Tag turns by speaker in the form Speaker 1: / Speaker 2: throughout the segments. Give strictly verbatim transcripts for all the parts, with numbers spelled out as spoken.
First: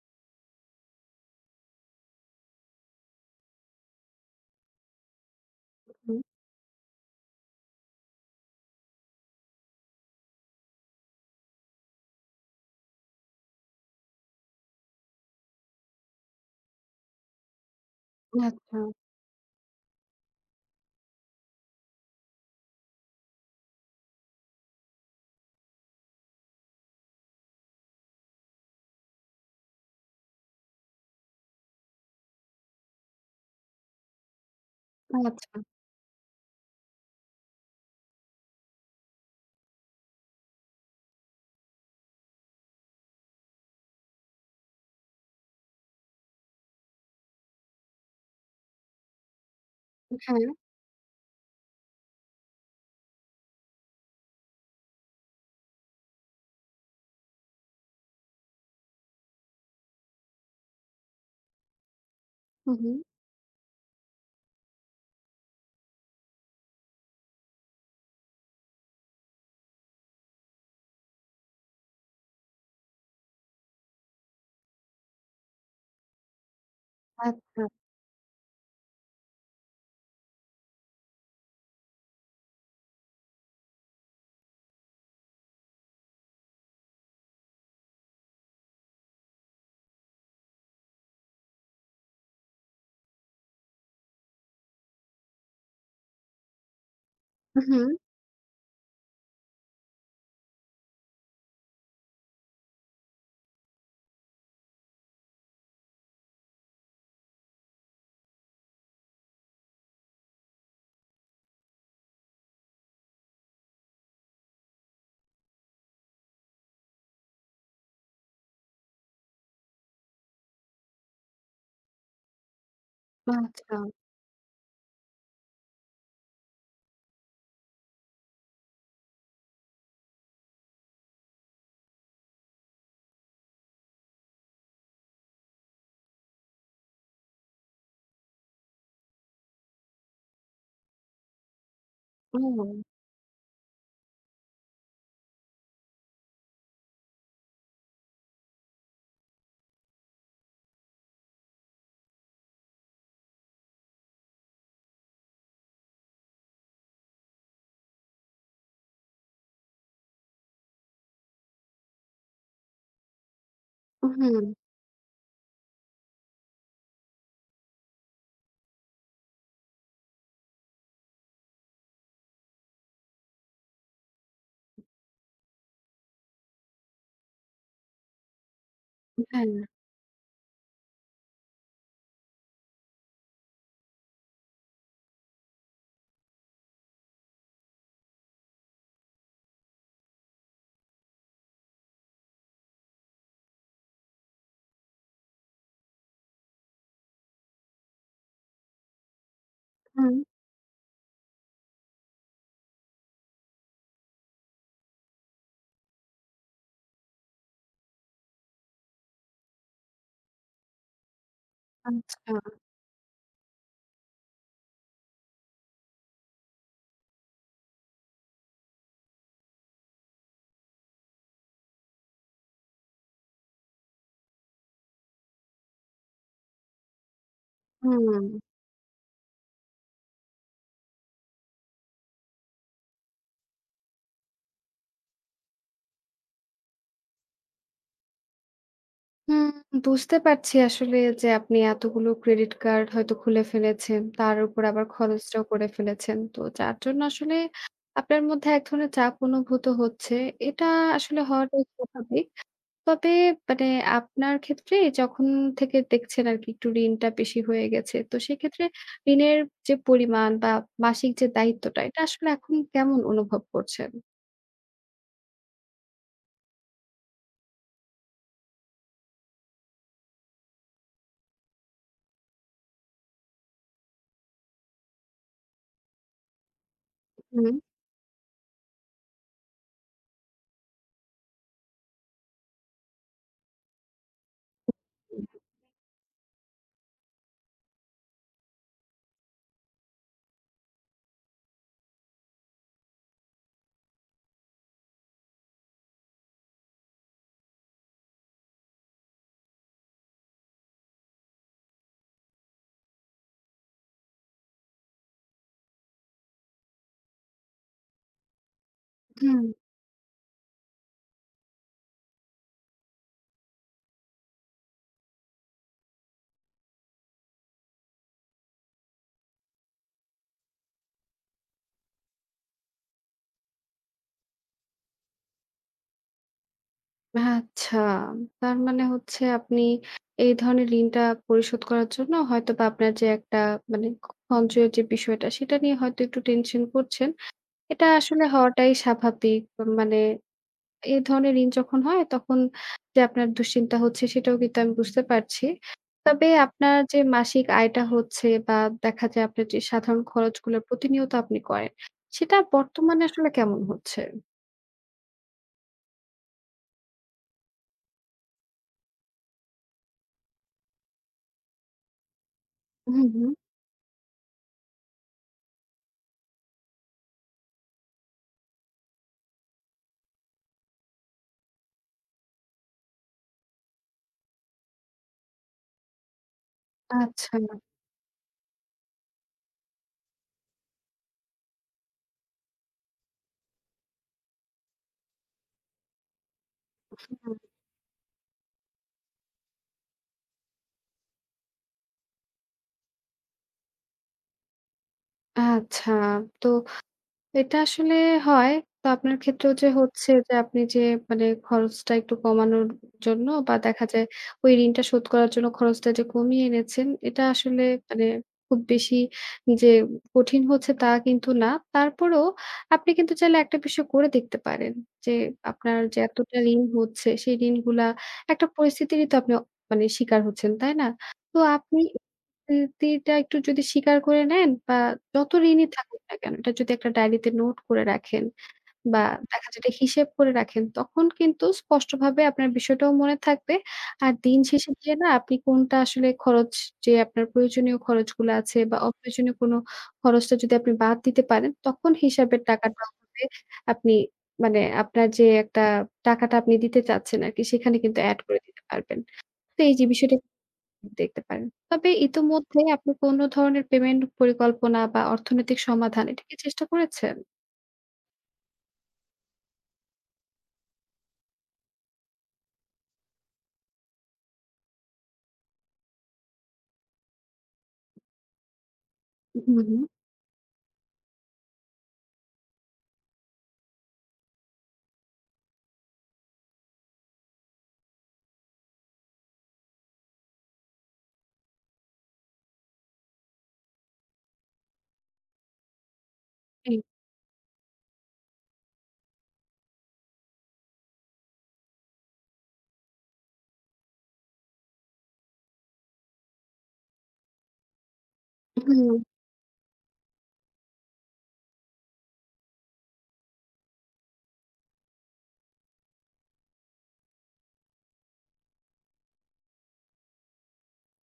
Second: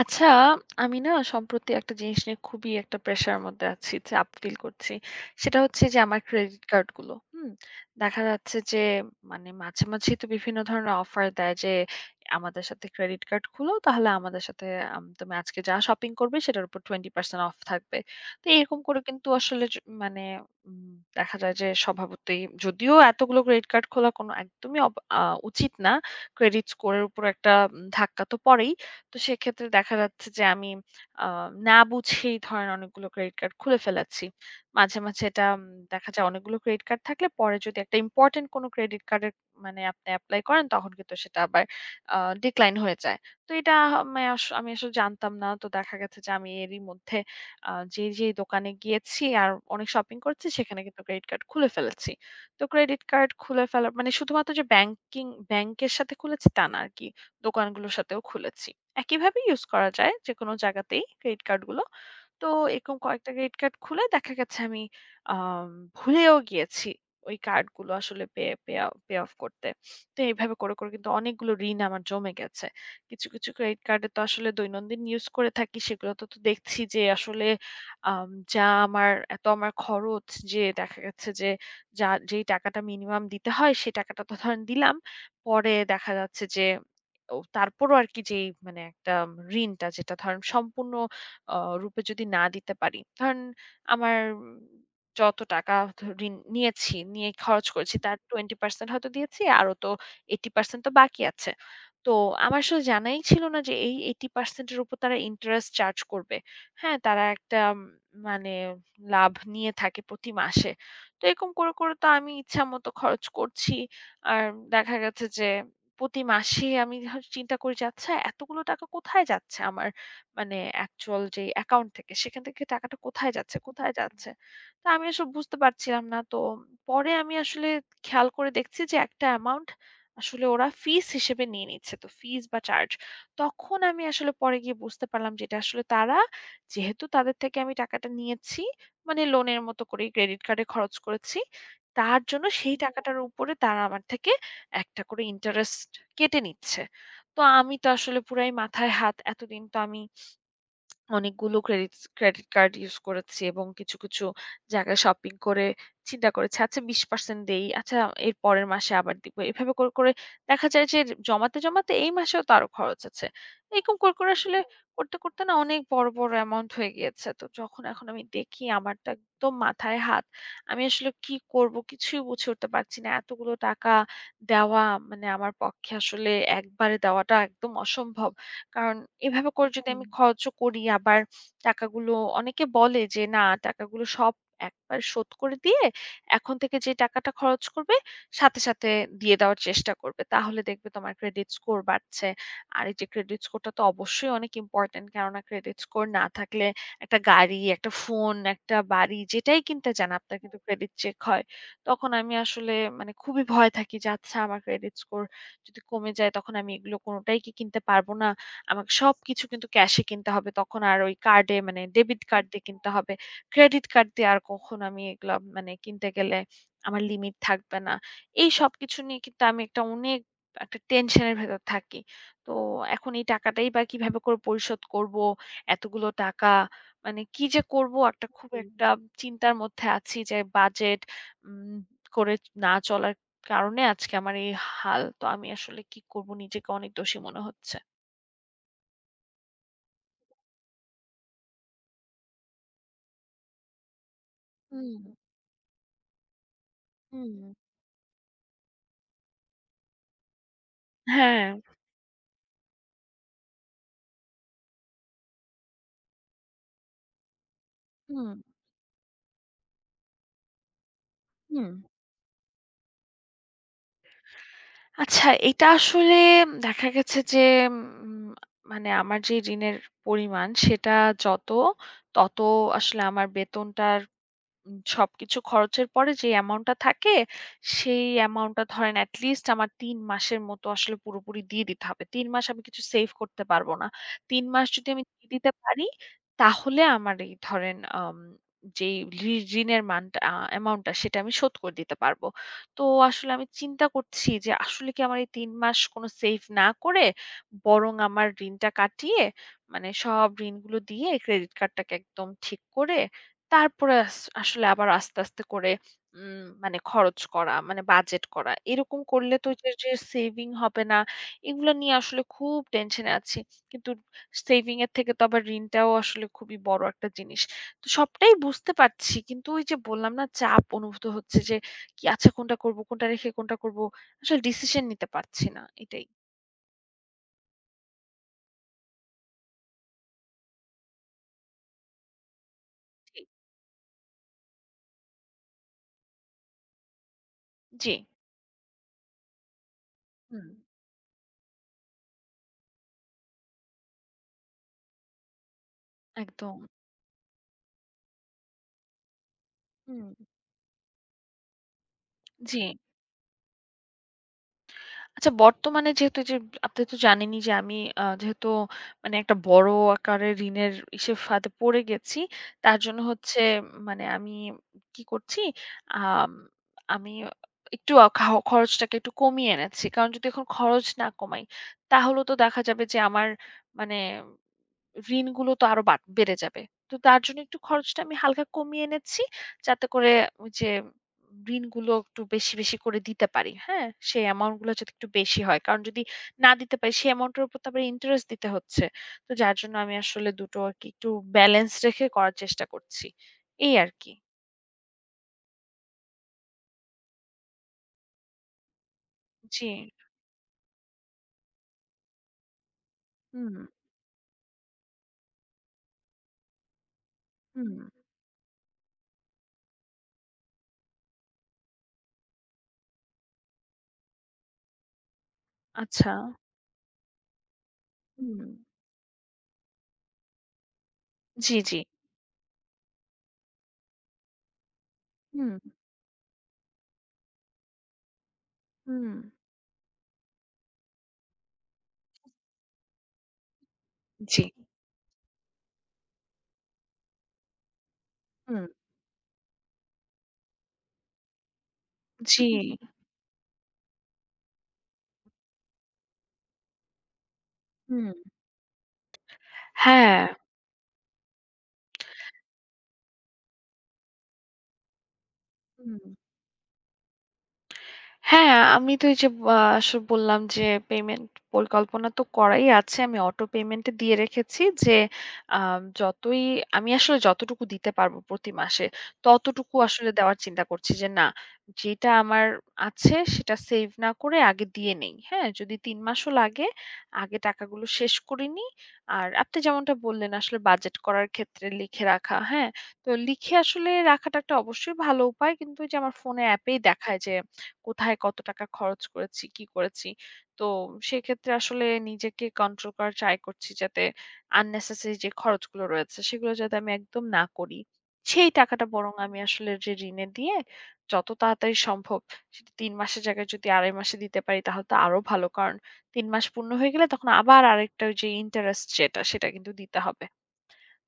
Speaker 1: আচ্ছা, আমি না সম্প্রতি একটা জিনিস নিয়ে খুবই একটা প্রেশার এর মধ্যে আছি, চাপ ফিল করছি। সেটা হচ্ছে যে আমার
Speaker 2: হুম,
Speaker 1: ক্রেডিট কার্ড গুলো। হুম? দেখা যাচ্ছে যে মানে মাঝে, মাঝেই তো বিভিন্ন ধরনের অফার দেয় যে আমাদের সাথে ক্রেডিট কার্ড খুলো তাহলে আমাদের সাথে আম তুমি আজকে যা শপিং করবে সেটার উপর বিশ পার্সেন্ট অফ থাকবে। তো এরকম
Speaker 2: আচ্ছা,
Speaker 1: করে কিন্তু আসলে য মানে উম দেখা যায় যে স্বভাবতই যদিও এতগুলো ক্রেডিট কার্ড খোলা কোনো একদমই অব আ উচিত না। ক্রেডিট স্কোর এর উপর একটা উম ধাক্কা তো পড়েই। তো সেক্ষেত্রে দেখা যাচ্ছে যে আমি আ না বুঝেই ধরেন অনেকগুলো ক্রেডিট কার্ড খুলে ফেলাচ্ছি। মাঝে, মাঝে এটা
Speaker 2: আচ্ছা,
Speaker 1: উম দেখা যায় অনেকগুলো ক্রেডিট কার্ড থাকলে পরে যদি একটা ইম্পোর্টেন্ট কোনো ক্রেডিট কার্ডের মানে আপনি এপ্লাই করেন তখন কিন্তু সেটা আবার আ ডিক্লাইন হয়ে যায়। তো এটা আমি আস আমি আসলে জানতাম না। তো দেখা গেছে যে আমি এরই মধ্যে আ যেই, যেই দোকানে গিয়েছি আর অনেক শপিং
Speaker 2: হ্যাঁ,
Speaker 1: করেছি সেখানে কিন্তু ক্রেডিট কার্ড খুলে ফেলেছি। তো ক্রেডিট কার্ড খুলে ফেলা মানে শুধুমাত্র যে ব্যাংকিং ব্যাংকের সাথে খুলেছি তা না আরকি। দোকানগুলোর সাথেও খুলেছি। একইভাবে ইউজ করা যায় যেকোনো জায়গাতেই ক্রেডিট কার্ডগুলো। তো
Speaker 2: হু, হু,
Speaker 1: এরকম কয়েকটা ক্রেডিট কার্ড খুলে দেখা গেছে আমি আম ভুলেও গিয়েছি ওই কার্ডগুলো আসলে পে পে পে অফ করতে। তো এইভাবে করে, করে কিন্তু অনেকগুলো ঋণ আমার জমে গেছে। কিছু, কিছু ক্রেডিট কার্ডে তো আসলে দৈনন্দিন ইউজ করে থাকি সেগুলোতে তো তো দেখছি যে আসলে
Speaker 2: আচ্ছা,
Speaker 1: আম যা আমার এত আমার খরচ যে দেখা গেছে যে যা যেই টাকাটা মিনিমাম দিতে হয় সেই টাকাটা তো ধরেন দিলাম। পরে দেখা যাচ্ছে যে ও তারপরও আরকি যেই মানে একটা ঋণটা যেটা ধরেন সম্পূর্ণ আ রূপে যদি না দিতে পারি, ধরেন আমার উম, যত টাকা ধ ঋণ নিয়েছি, নিয়ে খরচ
Speaker 2: হু,
Speaker 1: করেছি তার বিশ পার্সেন্ট হয়তো দিয়েছি, আরো তো আশি পার্সেন্ট তো বাকি আছে। তো আমার আসলে জানাই ছিল না যে এই আশি পার্সেন্ট এর উপর তারা ইন্টারেস্ট চার্জ করবে। হ্যাঁ, তারা একটা উম, মানে লাভ নিয়ে থাকে প্রতি মাসে। তো এরকম করে, করে তো আমি ইচ্ছামত খরচ করছি। আর দেখা গেছে যে প্রতি মাসে আমি হ চিন্তা করি যে আচ্ছা এতগুলো টাকা কোথায় যাচ্ছে আমার মানে অ্যাকচুয়াল যে অ্যাকাউন্ট থেকে সেখান থেকে টাকাটা কোথায় যাচ্ছে,
Speaker 2: আচ্ছা,
Speaker 1: কোথায় যাচ্ছে? তো আমি আসলে বুঝতে পারছিলাম না। তো পরে আমি আসলে খেয়াল করে দেখছি যে একটা অ্যামাউন্ট আসলে ওরা ফিস হিসেবে নিয়ে নিচ্ছে। তো ফিস বা চার্জ। তখন আমি আসলে পরে গিয়ে বুঝতে পারলাম যে এটা আসলে তারা যেহেতু তাদের থেকে আমি টাকাটা নিয়েছি মানে লোনের মতো করে ক্রেডিট কার্ডে খরচ করেছি। তার জন্য সেই হুম।
Speaker 2: ও,
Speaker 1: টাকাটার উপরে তারা আমার থেকে একটা করে ইন্টারেস্ট কেটে নিচ্ছে। তো আমি তো আসলে পুরাই মাথায় হাত। এতদিন তো আমি অনেকগুলো ক্রেডিটস ক্রেডিট কার্ড ইউস করেছি এবং কিছু, কিছু জায়গায় শপিং করে চিন্তা করেছি, আচ্ছা বিশ পার্সেন্ট দেই, আচ্ছা এর পরের মাসে আবার দিব। এভাবে করে, করে দেখা যায় যে জমাতে, জমাতে এই মাসেও তো আরো খরচ আছে। এরকম করে, করে
Speaker 2: হুম,
Speaker 1: আসলে করতে, করতে না অনেক বড়, বড় অ্যামাউন্ট হয়ে গিয়েছে। তো যখন এখন আমি দেখি আমার তো একদম মাথায় হাত। আমি আসলে কি করব কিছুই বুঝে উঠতে পারছি না। এতগুলো টাকা দেওয়া মানে আমার পক্ষে আসলে একবারে দেওয়াটা একদম অসম্ভব। কারণ
Speaker 2: হ্যাঁ,
Speaker 1: এভাবে করে যদি হুম। আমি খরচও করি আবার টাকাগুলো অনেকে বলে যে, "না টাকাগুলো সব একবার শোধ করে দিয়ে এখন থেকে যে টাকাটা খরচ করবে সাথে, সাথে দিয়ে দেওয়ার চেষ্টা করবে। তাহলে দেখবে তোমার ক্রেডিট স্কোর বাড়ছে।" আর এই যে ক্রেডিট স্কোরটা তো অবশ্যই অনেক ইম্পোর্টেন্ট। কেননা ক্রেডিট স্কোর না থাকলে একটা গাড়ি, একটা ফোন, একটা বাড়ি যেটাই কিনতে যান
Speaker 2: হুম,
Speaker 1: আপনার কিন্তু ক্রেডিট চেক হয়। তখন আমি আসলে মানে খুবই ভয় থাকি যে, "আচ্ছা আমার ক্রেডিট স্কোর যদি কমে যায় তখন আমি এগুলো কোনটাই কি কিনতে পারব না?" আমাকে সবকিছু কিন্তু ক্যাশে কিনতে হবে। তখন আর ওই কার্ডে মানে ডেবিট
Speaker 2: আচ্ছা,
Speaker 1: কার্ড দিয়ে কিনতে হবে। ক্রেডিট কার্ড দিয়ে আর কখনো আমি এগুলা মানে কিনতে গেলে আমার লিমিট থাকবে না। এই সবকিছু নিয়ে কিন্তু আমি একটা অনেক একটা টেনশনের ভেতর থাকি। তো এখন এই টাকাটাই বা কিভাবে করে পরিশোধ করব? এতগুলো টাকা মানে কি যে করব
Speaker 2: হুম,
Speaker 1: একটা খুব হুম। একটা চিন্তার মধ্যে আছি যে বাজেট উম করে না চলার কারণে আজকে আমার এই হাল। তো আমি আসলে কি করব নিজেকে অনেক দোষী মনে হচ্ছে।
Speaker 2: হুম, বুঝতে পারছি আসলে যে আপনি এতগুলো ক্রেডিট কার্ড হয়তো খুলে ফেলেছেন। তার উপর আবার
Speaker 1: হুম।
Speaker 2: খরচটাও করে ফেলেছেন। তো যার জন্য আসলে
Speaker 1: হুম।
Speaker 2: আপনার মধ্যে এক ধরনের চাপ অনুভূত হচ্ছে। এটা আসলে
Speaker 1: হ্যাঁ।
Speaker 2: হওয়াটাই স্বাভাবিক। তবে মানে আপনার ক্ষেত্রে যখন থেকে দেখছেন আরকি একটু ঋণটা বেশি হয়ে গেছে। তো
Speaker 1: হুম,
Speaker 2: সেক্ষেত্রে ঋণের যে পরিমাণ বা মাসিক যে
Speaker 1: হুম।
Speaker 2: দায়িত্বটা এটা আসলে এখন কেমন অনুভব করছেন?
Speaker 1: আচ্ছা এটা আসলে দেখা গেছে যে উম মানে আমার যে ঋণের পরিমাণ সেটা যত তত আসলে আমার বেতনটার উম সবকিছু খরচের পরে যে অ্যামাউন্টটা থাকে,
Speaker 2: হুম,
Speaker 1: সেই অ্যামাউন্টটা ধরেন at least আমার তিন মাসের মতো আসলে পুরোপুরি দিয়ে দিতে হবে। তিন মাস আমি কিছু সেভ করতে পারব না। তিন মাস যদি আমি দিয়ে দিতে পারি, তাহলে আমার এই ধরেন আম যেই ঋ ঋণের মানটা আ অ্যামাউন্টটা সেটা আমি শোধ করে দিতে পারব। তো আসলে আমি চিন্তা করছি যে আসলে কি আমার এই তিন মাস কোনো সেভ না করে বরং আমার ঋণটা কাটিয়ে মানে সব ঋণগুলো দিয়ে ক্রেডিট কার্ডটাকে একদম ঠিক করে তারপরে আস আসলে আবার আস্তে, আস্তে করে উম মানে খরচ করা, মানে বাজেট করা। এরকম করলে
Speaker 2: হুম।
Speaker 1: তো যে, যে সেভিং হবে না, এগুলো নিয়ে আসলে খুব টেনশনে আছি। কিন্তু সেভিং এর থেকে তো আবার ঋণটাও আসলে খুবই বড় একটা জিনিস। তো সবটাই বুঝতে পারছি। কিন্তু ওই যে বললাম না চাপ অনুভূত হচ্ছে যে, কি আচ্ছা কোনটা করব, কোনটা রেখে কোনটা করব। আসলে ডিসিশন নিতে পারছি না। এটাই।
Speaker 2: আচ্ছা। তার মানে হচ্ছে আপনি এই ধরনের ঋণটা পরিশোধ করার জন্য হয়তোবা আপনার যে
Speaker 1: জি,
Speaker 2: একটা মানে সঞ্চয়ের যে বিষয়টা সেটা নিয়ে হয়তো একটু টেনশন করছেন। এটা
Speaker 1: জি।
Speaker 2: আসলে হওয়াটাই স্বাভাবিক। মানে
Speaker 1: হুম,
Speaker 2: এ ধরনের ঋণ যখন হয় তখন যে আপনার দুশ্চিন্তা হচ্ছে সেটাও কিন্তু আমি বুঝতে পারছি। তবে
Speaker 1: একদম।
Speaker 2: আপনার যে মাসিক আয়টা হচ্ছে বা দেখা যায় আপনার যে সাধারণ
Speaker 1: হুম,
Speaker 2: খরচগুলো প্রতিনিয়ত আপনি করেন, সেটা
Speaker 1: জি।
Speaker 2: বর্তমানে আসলে কেমন হচ্ছে?
Speaker 1: আচ্ছা বর্তমানে যেহেতু এই যে আপনি তো জানেনই যে আমি আ যেহেতু মানে একটা বড় আকারের ঋণের ইসে ফাঁদে পড়ে গেছি। তার জন্য
Speaker 2: হুম, হুম।
Speaker 1: হচ্ছে মানে আমি কি করছি? আম আমি একটু আ খা খরচটাকে একটু কমিয়ে এনেছি। কারণ যদি এখন খরচ না কমাই তাহলে তো দেখা যাবে যে আমার মানে ঋণগুলো তো আরো বাট বেড়ে যাবে। তো তার
Speaker 2: আচ্ছা,
Speaker 1: জন্য একটু খরচটা আমি হালকা কমিয়ে এনেছি। যাতে করে ওই যে ঋণগুলো একটু বেশি, বেশি করে দিতে পারি। হ্যাঁ? সেই অ্যামাউন্ট গুলো যাতে একটু বেশি হয়। কারণ যদি না দিতে পারি সেই অ্যামাউন্ট
Speaker 2: হুম,
Speaker 1: এর উপর তো আবার ইন্টারেস্ট দিতে হচ্ছে। তো যার জন্য আমি আসলে দুটো আরকি একটু ব্যালেন্স রেখে করার চেষ্টা করছি। এই আরকি।
Speaker 2: আচ্ছা। তো এটা আসলে হয়। তো আপনার ক্ষেত্রেও
Speaker 1: জি।
Speaker 2: যে হচ্ছে যে আপনি যে মানে খরচটা একটু কমানোর জন্য বা
Speaker 1: হুম,
Speaker 2: দেখা যায় ওই ঋণটা শোধ করার জন্য খরচটা যে কমিয়ে এনেছেন, এটা আসলে
Speaker 1: হুম।
Speaker 2: মানে খুব বেশি যে কঠিন হচ্ছে তা কিন্তু না। তারপরেও আপনি কিন্তু চাইলে একটা বিষয় করে দেখতে পারেন যে আপনার যে
Speaker 1: আচ্ছা।
Speaker 2: এতটা ঋণ হচ্ছে সেই ঋণগুলা
Speaker 1: হুম।
Speaker 2: একটা পরিস্থিতিরই তো আপনি মানে শিকার হচ্ছেন, তাই না? তো
Speaker 1: জি, জি।
Speaker 2: আপনি স্মৃতিটা একটু যদি স্বীকার করে নেন বা যত
Speaker 1: হুম,
Speaker 2: ঋণী হুম। থাকুক না কেন, এটা যদি একটা ডায়েরিতে নোট করে রাখেন বা
Speaker 1: হুম।
Speaker 2: দেখা যায় এটা হিসেব করে রাখেন, তখন কিন্তু স্পষ্টভাবে আপনার বিষয়টাও মনে থাকবে। আর দিন
Speaker 1: জি।
Speaker 2: শেষে গিয়ে না আপনি কোনটা আসলে খরচ যে আপনার প্রয়োজনীয় খরচগুলো আছে
Speaker 1: হুম।
Speaker 2: বা অপ্রয়োজনীয় কোনো খরচটা যদি আপনি বাদ দিতে পারেন, তখন হিসাবের
Speaker 1: জি।
Speaker 2: টাকাটা হবে আপনি মানে আপনার যে একটা টাকাটা আপনি দিতে চাচ্ছেন আরকি সেখানে কিন্তু
Speaker 1: হুম।
Speaker 2: এড করে দিতে পারবেন। তো এই যে
Speaker 1: হ্যাঁ।
Speaker 2: বিষয়টা দেখতে পারেন। তবে ইতোমধ্যে আপনি কোন ধরনের পেমেন্ট পরিকল্পনা বা অর্থনৈতিক সমাধান
Speaker 1: হুম।
Speaker 2: এটা কি চেষ্টা করেছেন?
Speaker 1: হ্যাঁ, আমি তো এই যে আ আসলে বললাম যে পেমেন্ট পরিকল্পনা তো করাই আছে। আমি অটো পেমেন্ট দিয়ে রেখেছি যে আ যতই আমি আসলে যতটুকু দিতে পারব প্রতি মাসে
Speaker 2: হুম,
Speaker 1: ততটুকু
Speaker 2: হুম।
Speaker 1: আসলে দেওয়ার চিন্তা করছি যে না যেটা আমার আছে সেটা সেভ না করে আগে দিয়ে নেই। হ্যাঁ? যদি তিন মাসও লাগে আগে টাকাগুলো শেষ করে নিই। আর আপনি যেমনটা বললেন আসলে বাজেট করার ক্ষেত্রে লিখে রাখা। হ্যাঁ? তো লিখে আসলে রাখাটা একটা অবশ্যই ভালো উপায়। কিন্তু ওই যে আমার ফোনে
Speaker 2: জি।
Speaker 1: অ্যাপেই দেখায় যে কোথায় কত টাকা খরচ করেছি, কি করেছি। তো সেক্ষেত্রে আসলে নিজেকে কন্ট্রোল করার ট্রাই করছি যাতে unnecessary যে খরচগুলো রয়েছে সেগুলো যাতে আমি একদম না করি। সেই টাকাটা
Speaker 2: হুম,
Speaker 1: বরং আমি আসলে যে ঋণে দিয়ে যত তাড়াতাড়ি সম্ভব সেটা তিন মাসের জায়গায় যদি দুই দশমিক পাঁচ মাসে দিতে পারি তাহলে তো আরো ভালো। কারণ তিন মাস পূর্ণ হয়ে গেলে তখন আবার আরেকটা ওই যে ইন্টারেস্ট যেটা সেটা কিন্তু দিতে হবে।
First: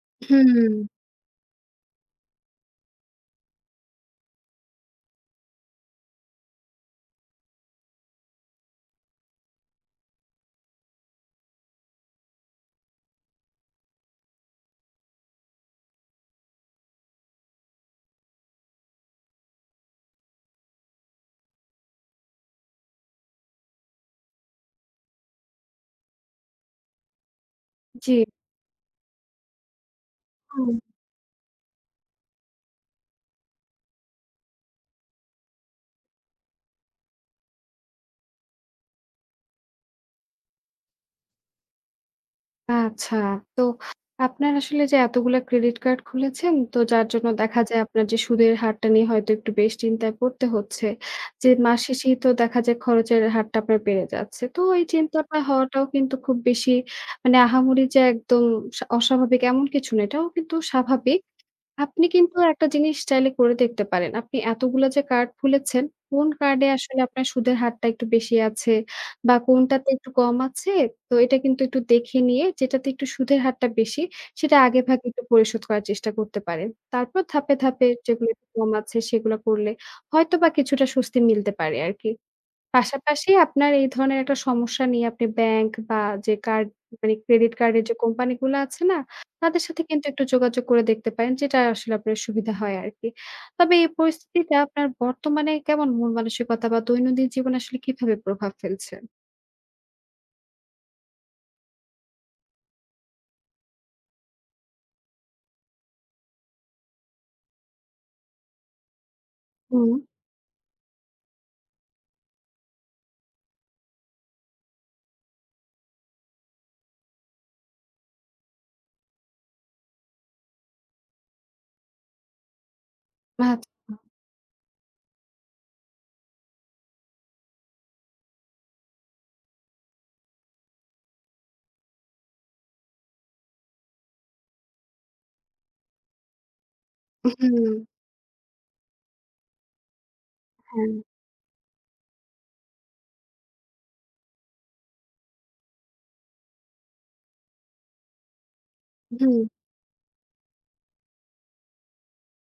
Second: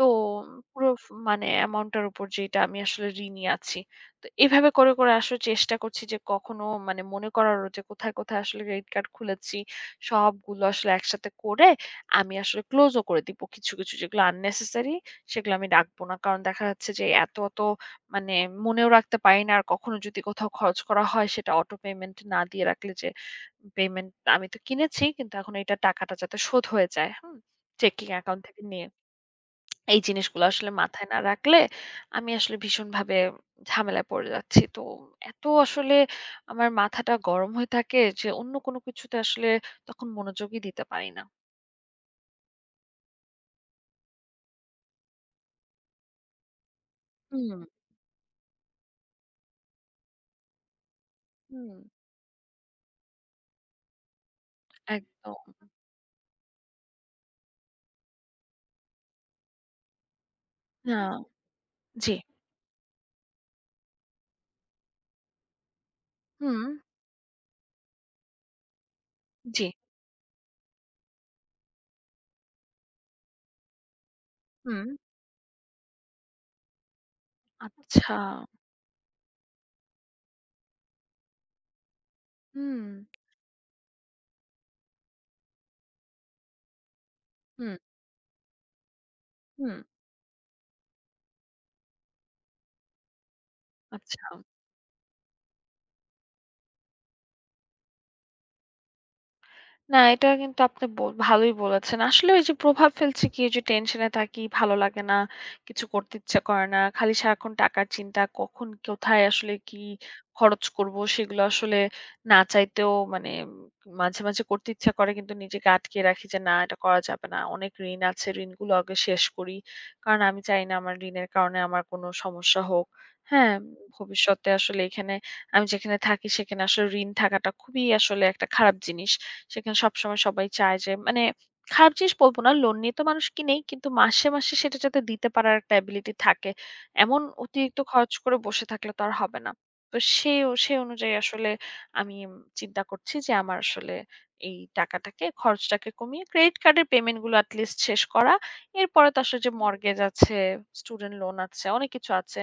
Speaker 1: তো
Speaker 2: হুম,
Speaker 1: পুরো ফ মানে অ্যামাউন্টটার উপর যেটা আমি আসলে ঋণী আছি। তো এভাবে করে, করে আসলে চেষ্টা করছি যে কখনো মানে মনে করারও যে কোথায়, কোথায় আসলে ক্রেডিট কার্ড খুলেছি সবগুলো আসলে একসাথে করে আমি আসলে ক্লোজও করে দিব কিছু, কিছু যেগুলো unnecessary সেগুলো আমি রাখবো না। কারণ দেখা যাচ্ছে যে এত, এত মানে মনেও রাখতে পারি না। আর কখনো যদি কোথাও খরচ করা হয় সেটা অটো পেমেন্ট না দিয়ে রাখলে যে পেমেন্ট আমি তো কিনেছি কিন্তু এখন এটা টাকাটা যাতে শোধ হয়ে যায়। হুম? চেকিং
Speaker 2: জি।
Speaker 1: অ্যাকাউন্ট থেকে নিয়ে। এই জিনিসগুলো
Speaker 2: হুম,
Speaker 1: আসলে মাথায় না রাখলে আমি আসলে ভীষণভাবে ঝামেলায় পড়ে যাচ্ছি। তো এত আসলে আমার মাথাটা গরম হয়ে থাকে যে অন্য কোনো কিছুতে আসলে তখন মনোযোগই দিতে পারি না।
Speaker 2: আচ্ছা। তো আপনার আসলে যে এতগুলা ক্রেডিট কার্ড খুলেছেন তো যার জন্য
Speaker 1: হুম,
Speaker 2: দেখা যায় আপনার যে সুদের হারটা নিয়ে হয়তো একটু বেশ চিন্তায় পড়তে হচ্ছে। যে
Speaker 1: হুম।
Speaker 2: মাস শেষেই তো দেখা যায় খরচের হারটা আপনার বেড়ে যাচ্ছে। তো এই চিন্তাটা
Speaker 1: একদম।
Speaker 2: হওয়াটাও কিন্তু খুব বেশি মানে আহামরি যে একদম সা অস্বাভাবিক এমন কিছু না। এটাও কিন্তু
Speaker 1: না।
Speaker 2: স্বাভাবিক। আপনি
Speaker 1: জি।
Speaker 2: কিন্তু একটা জিনিস চাইলে করে দেখতে পারেন। আপনি এতগুলা যে কার্ড খুলেছেন, কোন
Speaker 1: হুম,
Speaker 2: কার্ডে আসলে আপনার সুদের হারটা একটু বেশি আছে বা
Speaker 1: জি।
Speaker 2: কোনটাতে একটু কম আছে? তো এটা কিন্তু একটু দেখে নিয়ে যেটাতে একটু সুদের হারটা বেশি, সেটা
Speaker 1: হুম।
Speaker 2: আগেভাগে একটু পরিশোধ করার চেষ্টা করতে পারেন। তারপর ধাপে, ধাপে
Speaker 1: আচ্ছা।
Speaker 2: যেগুলো একটু কম আছে সেগুলো করলে হয়তোবা কিছুটা স্বস্তি মিলতে পারে আরকি।
Speaker 1: হুম,
Speaker 2: পাশাপাশি আপনার এই ধরনের একটা সমস্যা নিয়ে আপনি ব্যাংক বা যে কার্ড মানে ক্রেডিট
Speaker 1: হুম,
Speaker 2: কার্ডের যে কোম্পানিগুলো আছে না? তাদের
Speaker 1: হুম।
Speaker 2: সাথে কিন্তু একটু যোগাযোগ করে দেখতে পারেন। যেটা আসলে আপনার সুবিধা হয় আরকি। তবে এই
Speaker 1: আচ্ছা।
Speaker 2: পরিস্থিতিটা আপনার বর্তমানে কেমন মন মানসিকতা বা দৈনন্দিন জীবনে আসলে কিভাবে প্রভাব ফেলছে?
Speaker 1: না, এটা কিন্তু আপনি বো ভালোই বলেছেন। আসলে ওই যে প্রভাব ফেলছে কি ওই যে টেনশনে থাকি, ভালো লাগে না, কিছু করতে ইচ্ছা করে না। খালি সারাক্ষণ টাকার চিন্তা, কখন কোথায় আসলে কি
Speaker 2: হুম,
Speaker 1: খরচ করব সেগুলো আসলে না চাইতেও মানে উম মাঝে, মাঝে করতে ইচ্ছা করে কিন্তু নিজেকে আটকিয়ে রাখি যে না এটা করা যাবে না। অনেক ঋণ আছে, ঋণগুলো আগে শেষ করি। কারণ আমি চাই না আমার ঋণের কারণে আমার কোনো সমস্যা হোক। হ্যাঁ,
Speaker 2: আচ্ছা।
Speaker 1: ভবিষ্যতে আসলে এখানে আমি যেখানে থাকি সেখানে আসলে ঋণ থাকাটা খুবই আসলে একটা খারাপ জিনিস। সেখানে সবসময় সবাই চায় যে মানে খারাপ জিনিস বলবো না, লোন নিয়ে তো মানুষ কিনেই। কিন্তু মাসে, মাসে সেটা যাতে দিতে পারার একটা এবিলিটি থাকে। এমন
Speaker 2: হুম,
Speaker 1: অতিরিক্ত খরচ করে বসে থাকলে তো আর হবে না। তো সে সে
Speaker 2: হ্যাঁ।
Speaker 1: অনুযায়ী আসলে আমি চিন্তা করছি যে আমার আসলে এই টাকাটাকে খরচটাকে কমিয়ে ক্রেডিট কার্ডের পেমেন্ট গুলো এটলিস্ট শেষ করা। এরপরে তো আসলে
Speaker 2: হুম,
Speaker 1: যে মর্টগেজ আছে, স্টুডেন্ট লোন আছে, অনেক কিছু আছে,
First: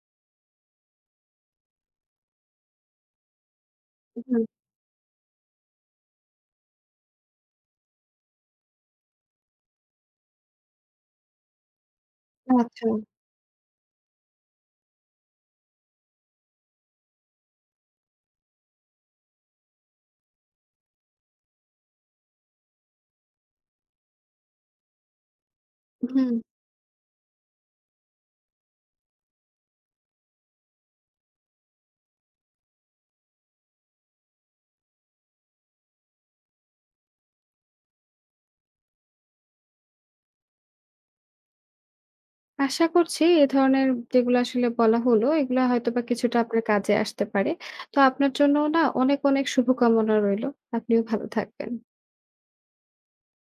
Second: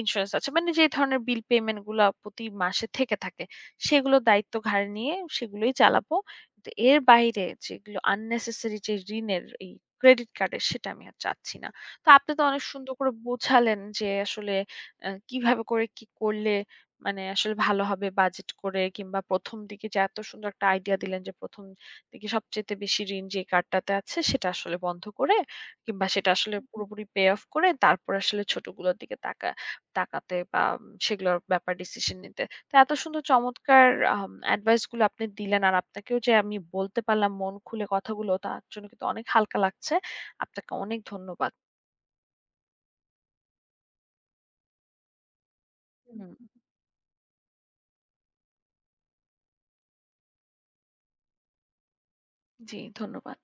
Speaker 1: ইন্সুরেন্স আছে। মানে যে ধরনের বিল পেমেন্ট গুলা প্রতি মাসে থেকে থাকে, সেগুলো
Speaker 2: হুম,
Speaker 1: দায়িত্ব ঘাড়ে নিয়ে সেগুলোই চালাবো। তো এর বাইরে যেগুলো unnecessary যে ঋণের এই ক্রেডিট কার্ডের সেটা আমি আর চাচ্ছি না। তো আপনি তো অনেক
Speaker 2: আচ্ছা।
Speaker 1: সুন্দর করে বোঝালেন যে আসলে আ কিভাবে করে কি করলে মানে আসলে ভালো হবে বাজেট করে কিংবা প্রথম দিকে যে এত সুন্দর একটা আইডিয়া দিলেন যে প্রথম দিকে সবচাইতে বেশি ঋণ যে কার্ডটাতে আছে সেটা আসলে বন্ধ করে কিংবা সেটা
Speaker 2: হুম।
Speaker 1: আসলে পুরোপুরি পে অফ করে তারপর আসলে ছোটগুলোর দিকে তাকা তাকাতে বা উম, সেগুলোর ব্যাপারে ডিসিশন নিতে। তো এত সুন্দর চমৎকার আম এডভাইস গুলো আপনি দিলেন। আর আপনাকেও যে আমি বলতে পারলাম মন খুলে কথাগুলো, তার জন্য কিন্তু অনেক হালকা লাগছে। আপনাকে অনেক ধন্যবাদ।
Speaker 2: আশা করছি এ ধরনের যেগুলো আসলে বলা হলো, এগুলা হয়তোবা
Speaker 1: হুম।
Speaker 2: কিছুটা আপনার কাজে আসতে পারে। তো আপনার জন্য না অনেক, অনেক শুভকামনা রইলো। আপনিও ভালো থাকবেন।
Speaker 1: জি, ধন্যবাদ।